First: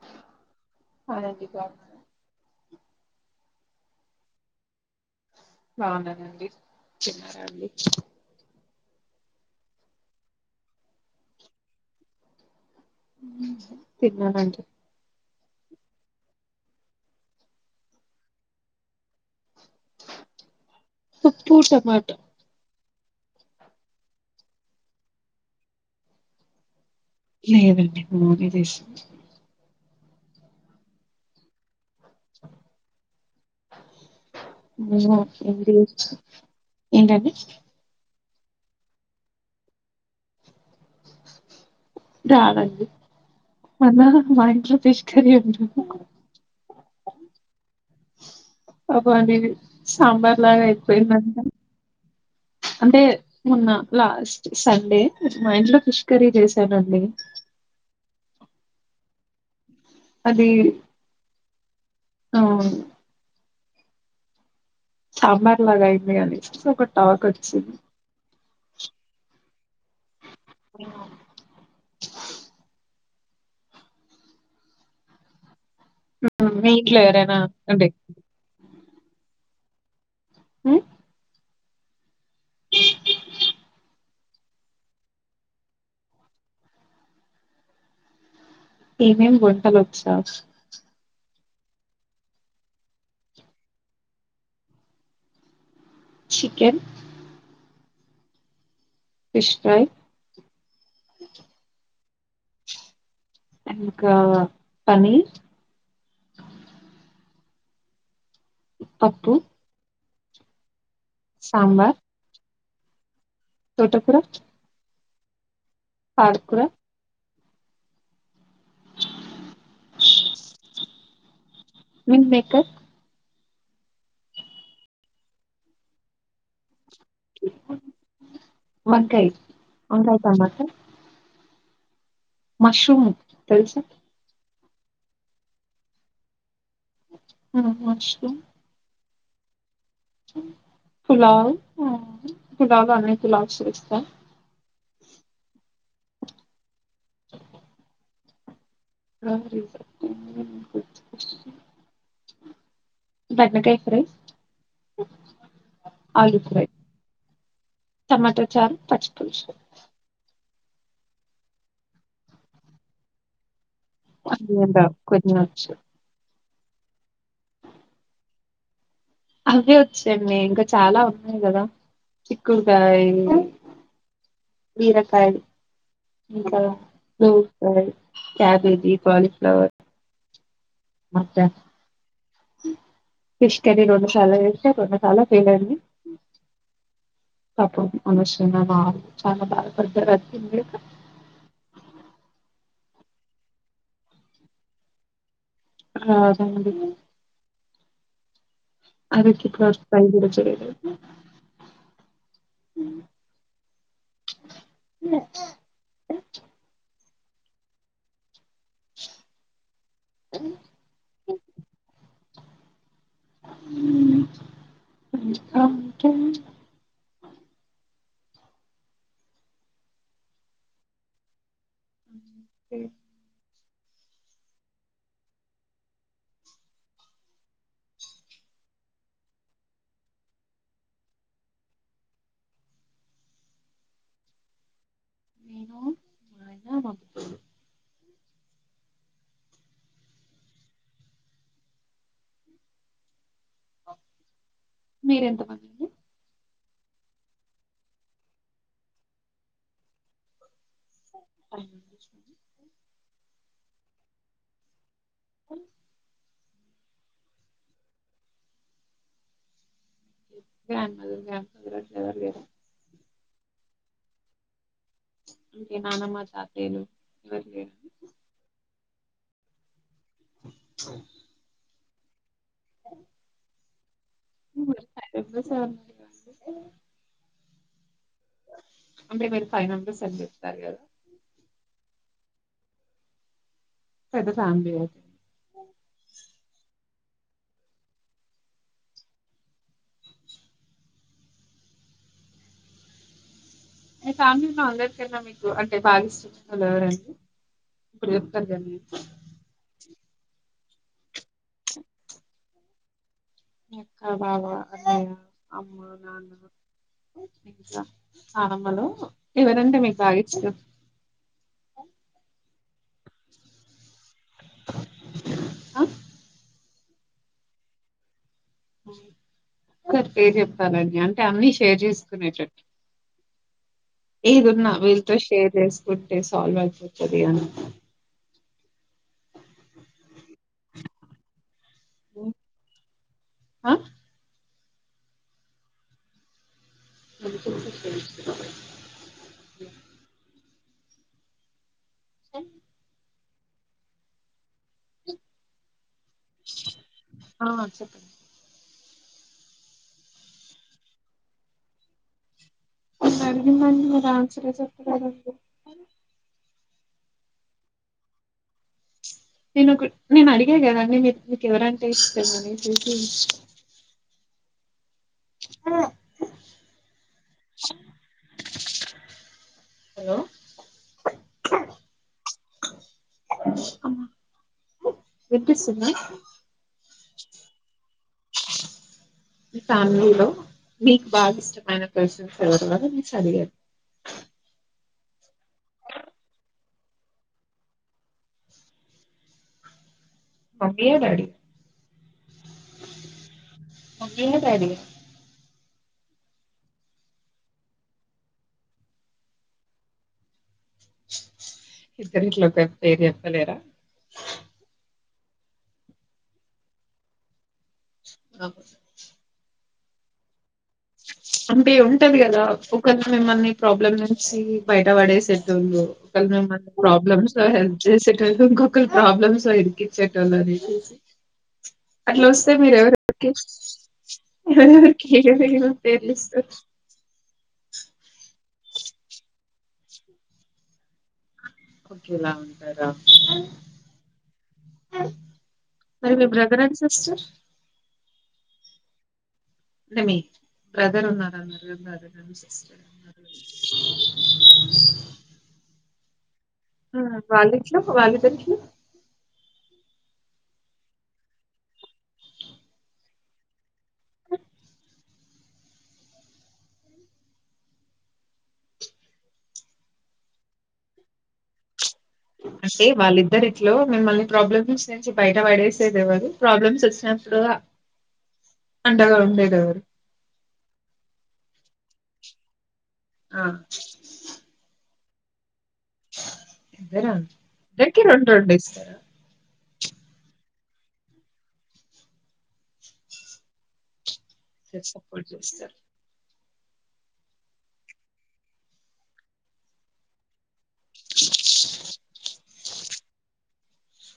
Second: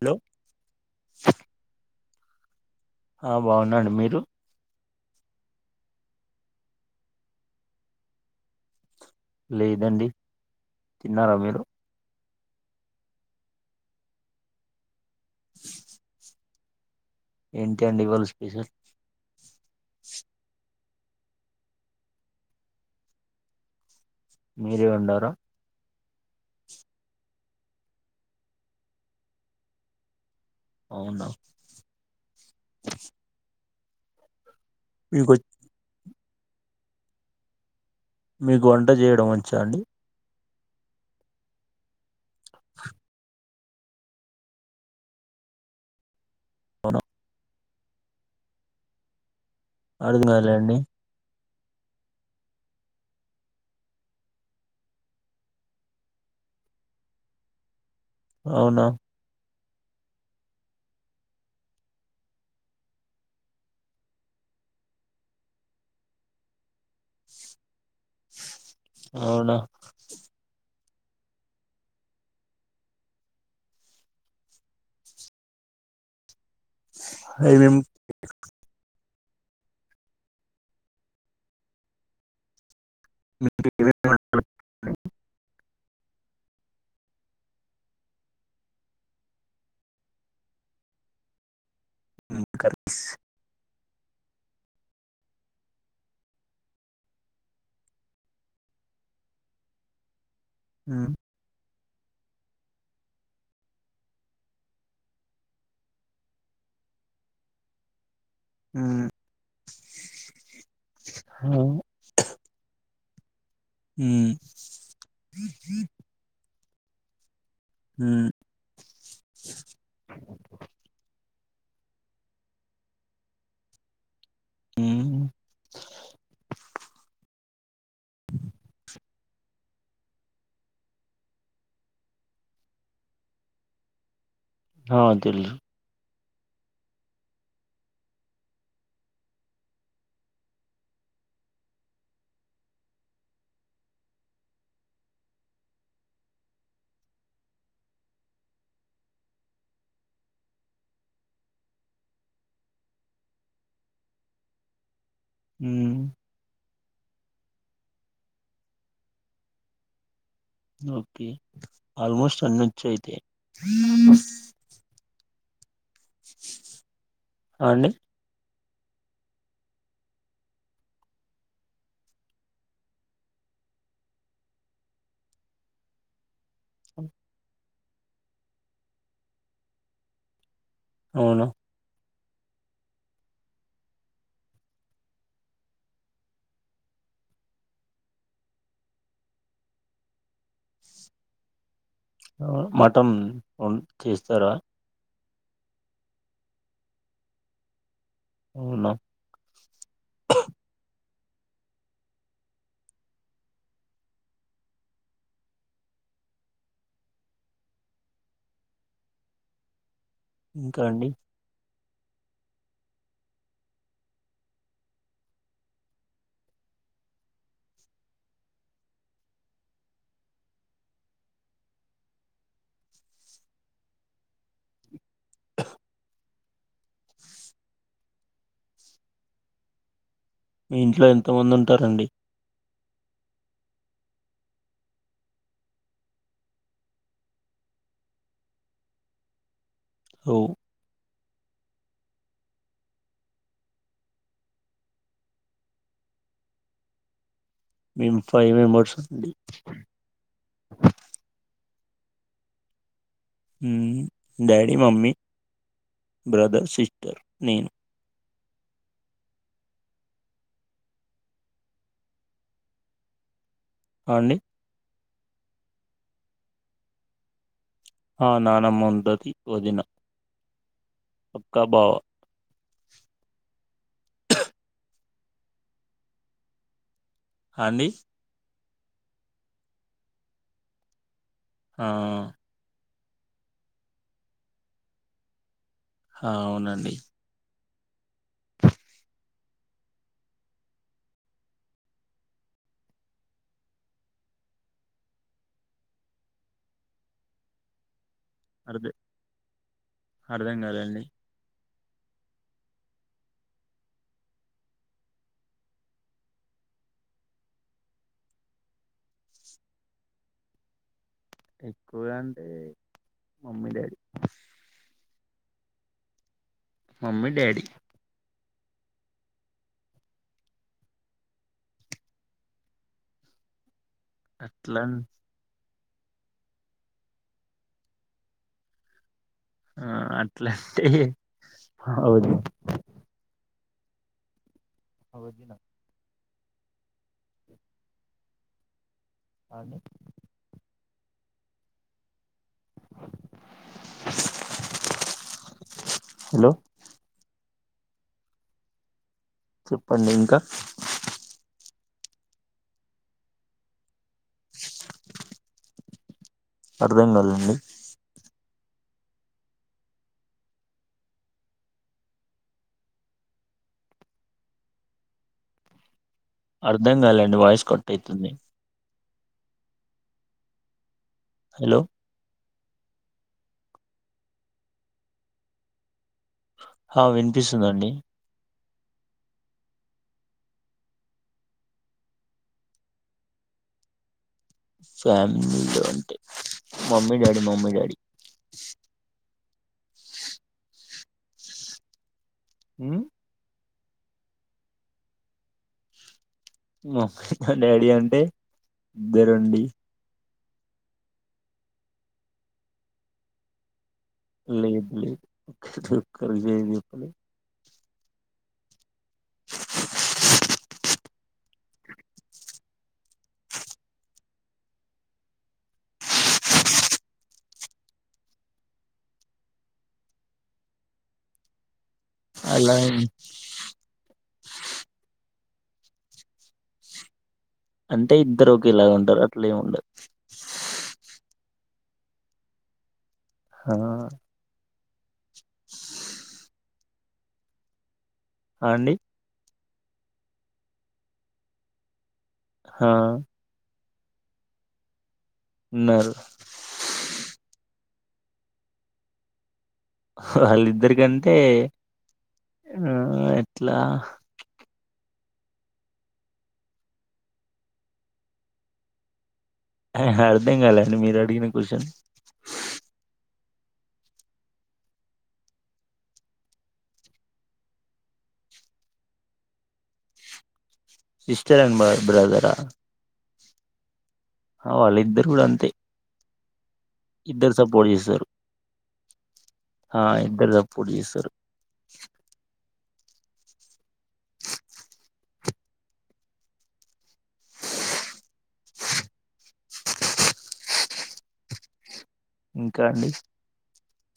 Hello అలాంటి కా ఆ బాగునండి మీరు బాగున్నానండి చిన్నారాండి లేదండి తిన్నారా మీరు తన్నంట ఏంటి అండి ఇవాళ స్పీసల్ పుప్పు టమాటా మీరే ఉండార లేదండి మ మమ్మీ జేషింది. అవునా మీకు వచ్ [unintelligible] ఏంటండీ మీకు వంట చేయడం వచ్చా అండి రాదండి అన్నరూ మాఇంట్లో ఫిష్ కర్రీ ఒండ్రు అవునా అబ అనేది అర్థం కాలే అండి సంబర్లగైపోయింది అన్నం అంటే మొన్న లాస్ట్ సండే మా ఇంట్లో ఫిష్ కర్రీ చేసానండి అవునా అది ఆ అ అవును సాంబార్ లాగా అయింది కానీ ఒక టాక్ వచ్చింది అవునా. మ్మ్ మింట్లో ఎవరైనా ఏమేం అండి మ్మ్ మీకు ఏదైనా [inaudible] ఏమేం వంటలొచ్చ ఇంకర్స్ చికెన్ ఫిష్ ఫ్రై మ్మ్ ఇంకా పనీర్ ఉమ్ పప్పు హా సాంబార్ మ్మ్ అక్కురా మ్మ్ మ్మ్ మిల్మేకర్ మ్మ్ వంకాయ్ వంకాయ తమాట మష్రూమ్ తెలుసా ఆ తెలుసు ఆ మష్రూమ్ పులావ్ పులావ అన్నీ పులావ్స్ చేస్తా రరిజకు [inaudible] బెండకాయ్ ఫ్రై ఉమ్ ఆ ఇట్స్ రైట్ టమాటో చారూ పచ్చిపులుసు ఓకే ఆల్మోస్ట్ అన్నొచ్చయితే అదేంటా కొద్దిగా కిషోర్ అ అండి అవే వచ్చండి ఇంకా చాలా ఉన్నాయి కదా చిక్కుడుకాయ్ బీరకాయ్ ఇంకా నేన్ అలాగే క్యాబేజీ కాలిఫ్లవర్ మచ్చ అవునా ఫిష్ కర్రీ రెండుసార్లు చేస్తే రెండుసార్లు ఫెయిల్ అయింది పాపం అనవసరంగా మా ఆయన చాలా బాదపడ్డారు అది తిన్లేక మటం వండ్ చేస్తారా అ అండి అవునా అదోకే [inaudible] ఇ ప్ర వ చె ఇంకా అండి కే పేర్ మీ ఇంట్లో ఎంత మంది ఉంటారండి నేను మా ఆయన మా అక్కొల్లు హో మీరెంతమందండి మేము ఫైవ్ మెంబర్స్ అండి ర డాడీ మమ్మీ అ బ్రదర్ సిస్టర్ నేను నార్మల్ గానే [inaudible] లేదు ఆ అండి ఇంకేంటి నానమ్మ తాతయ్యలు ఎవరు లేరా ఆ నానమ్మ ఉంటది వదిన అక్క బావా అ [inaudible] ఆండి అంటే మీరు పైనుంటే సరి చెపుతారు కదా ఆ పెద్ద ఫ్యామిలీ కదా ఆ అవునండి మీ ఫ్యామిలీలో అందరికన్నా మీకు అంటే బాగా ఇష్టమైన వాళ్ళు ఎవరండి ప్రప్పుడు కదనీ అర్థ అర్థం కాలేదండి. ప్చ్ మీ అక్క, బావ, అన్నయ్య, అమ్మ, నాన్న ఇంకా నాన్నఅమ్మలు ఎవరంటే మీకు బాగా ఇష్టం. ఎక్కువగా అంటే మమ్మీ, డాడి. ఆహ్ మమ్మీ, డాడీ. సార్ పేరు చెప్తానండి. అంటే అన్నీ షేర్ చేసుకునేటట్టు. ఏదున్నా అట్లా వీళ్ళతో షేర్ చేస్ వుట్టే సాల్విన్సీ వచ్చేది అను. ఆహ్ అట్లాంటే. అవుది. అ ఒకే అనుకుంటే చేయించుకోవాలి అవును ఆహ్ హలో ఆహ్ చెప్పండి. చెప్పండి ఇంకా. నేను అడిగినదానికి మీకు ఆన్స మీరు చెప్ప అర్థం కాలే అండి. నేను నేను అడిగా కదండి మీ మీకు ఎవరంటే ఇష్టం అని చూసి. ఆహ్ అర్థం కాలేండి వాయిస్ కట్ అయితుంది. హలో. హలో వినిపిస్తుందా. ఆహ్ వినిపిస్తుందండి. మీ ఫ్యామిలీలో మీకు బాగా ఇష్టమైన పర్సన్స్ ఎవరు వల్ల మీరు చదివరు. ఫ్యామిలీలో అంటే మమ్మీ, డాడీ మమ్మీ, డాడీ. మమ్మియ డాడీ. ఉమ్ మమ్మీయ, డాడీయ. మామ్మ డాడీ అంటే ఇద్దరండి. ఇద్దరిట్లో ఒకరి పేరు చేప్పలేరా. లేదు లేదు ఒకరి పేరు చెప్పలేం. ఆహ్ అంటే ఉంటది కదా ఒకళ్ళు మిమ్మల్ని ప్రాబ్లం నుంచి బయట పడేసేటోళ్ళు. ఒకళ్ళ మిమ్మల్ని ప్రాబ్లమ్స్ హెల్ప్ చేసేటోళ్ళు. ఇంకొకరు ప్రాబ్లమ్స్ లో ఇరికిచ్చేటోళ్ళు అనేసి. అట్లా వస్తే అలా ఏం- మీరెవరెవరికి ఎవరెవరికి. [unintelligible] పేర్లిస్త అంటే ఇద్దరు ఒక ఇలాగ ఉంటారు అట్లే ఏమి ఉండదు ఒకగలా ఉంటారా హా సరే మీ బ్రదర్ సిస్టర్ అండి అంటే మీ బ్రదర్ ఉన్నార మీరుఉన్నారా ఆ ఉన్నారు వాళ్ళు ఎట్లా వాళ్ళిద్దరికీ. వాళ్ళిద్దరికంటే ఆహ్ ఎట్లా. అర్థం కాలండి [unintelligible] మీరు అడిగిన క్వశ్చన్ అంటే వాళ్ళిద్దరి ఇట్లో మిమ్మల్ని ప్రాబ్లమ్స్ నుంచి బయట పడేసేది ఎవరు ప్రాబ్లమ్స్ వచ్చినప్పుడు అండగా ఉండేది ఎవరు సిస్టర్ అండ్ మై బ్రదర్ ఆ ఆ అ వాళ్లు ఇద్దరు కూడా అంతే ఇద్దరా ఇద్దరు సపోర్ట్ ఇద్దరికి చేస్తారు రెండు రెండు ఇస్తా ఆ ఇద్దరు సపోర్ట్ చేసారు ఇద్దరు సపోర్ట్ చేస్తారు ఇంకా అండి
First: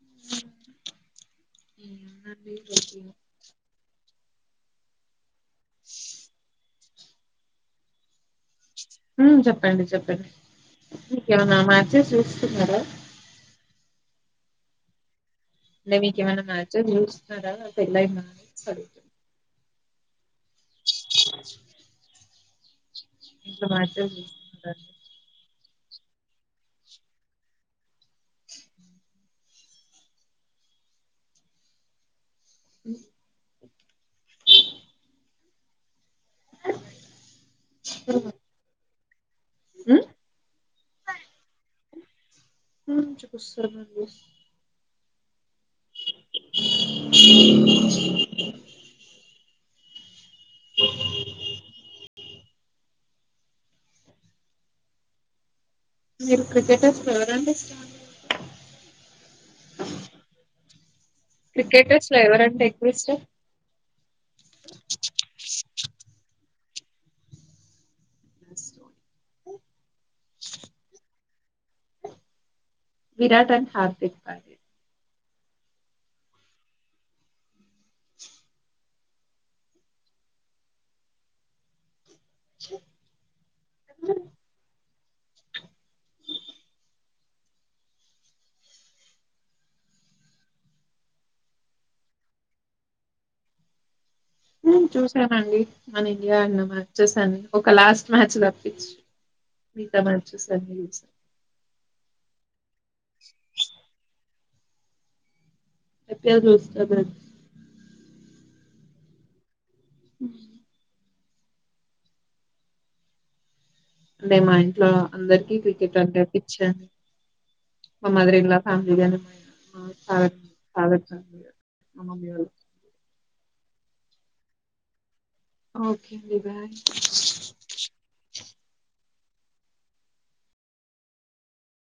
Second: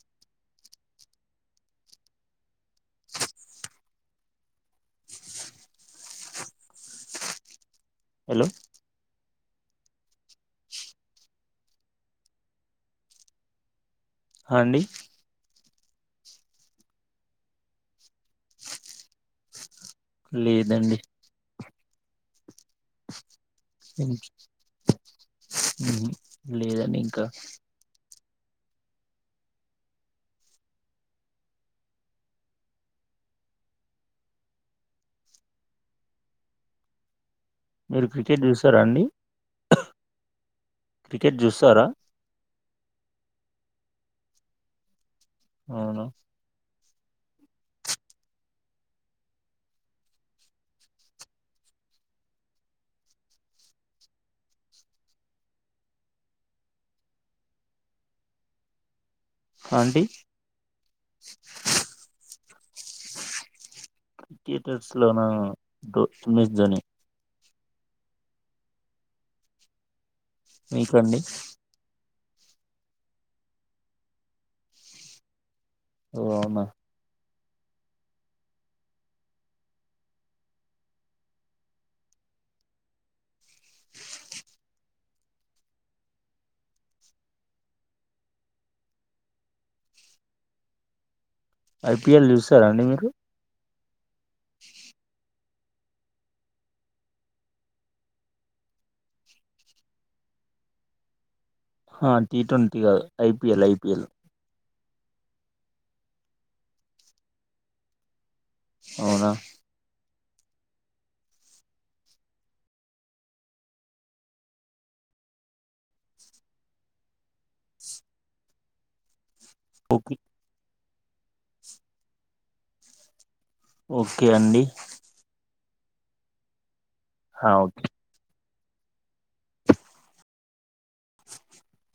[unintelligible] హలో హు చెప్పండి చెప్పండి మీకైనా మ్యాచెస్ చూస్తున్నారా అండి మీకు ఏమైనా మ్యాచెస్ చూస్తున్నార పెళ్లి అయ్యిందా [inaudible] అని ఆడు లేదండి ఇంకా మ్యాచెస్ చూస్తూ నా ఉఉ లేదండి ఇంకా ఉ మీరు క్రికెట్ క చూసారా అండి ఉహ్ క్రికెట్ చూస్తారా ఉహ్ చూస్తానండి అవునా మీరు క్రికెట్ ఎవరు అంటే ఇష్టం ఆంటీ క్రికెటర్స్ లో ఎవరంటే ఎక్కువ ఇష్టం క్రికెటర్స్ లో నా ఎంఎస్ ధోని [unintelligible] మీకు అండి విరాట్ అండ్ హార్ద్యిక్ పాండే ఓ అమ్మా ఐపీఎల్ చూసారాండి మీరు మ్మ్ చూసానండి మన ఇండియా అన్న మ్యాచెస్ అన్ని ఒక లాస్ట్ మ్యాచ్ తప్పిచ్చి మిగతా మ్యాచెస్ అన్ని చూసా. హా టీ ట్వంటీ గాదు ఐపీఎల్ ఐపీఎల్ ఐపీఎల్ చూస్తానండి అవునా హ్మ్ అంటే మా ఇంట్లో అందరికి క్రికెట్ అంటే పిచ్చి అండి మా మదర్ ఇన్లా ఫ్యామిలీగాని, మా ఆ ఓకే చాలా నాగార్జున [unintelligible] ఓకే అండి ఓకే అండి బాయ్ ఆ, ఓకే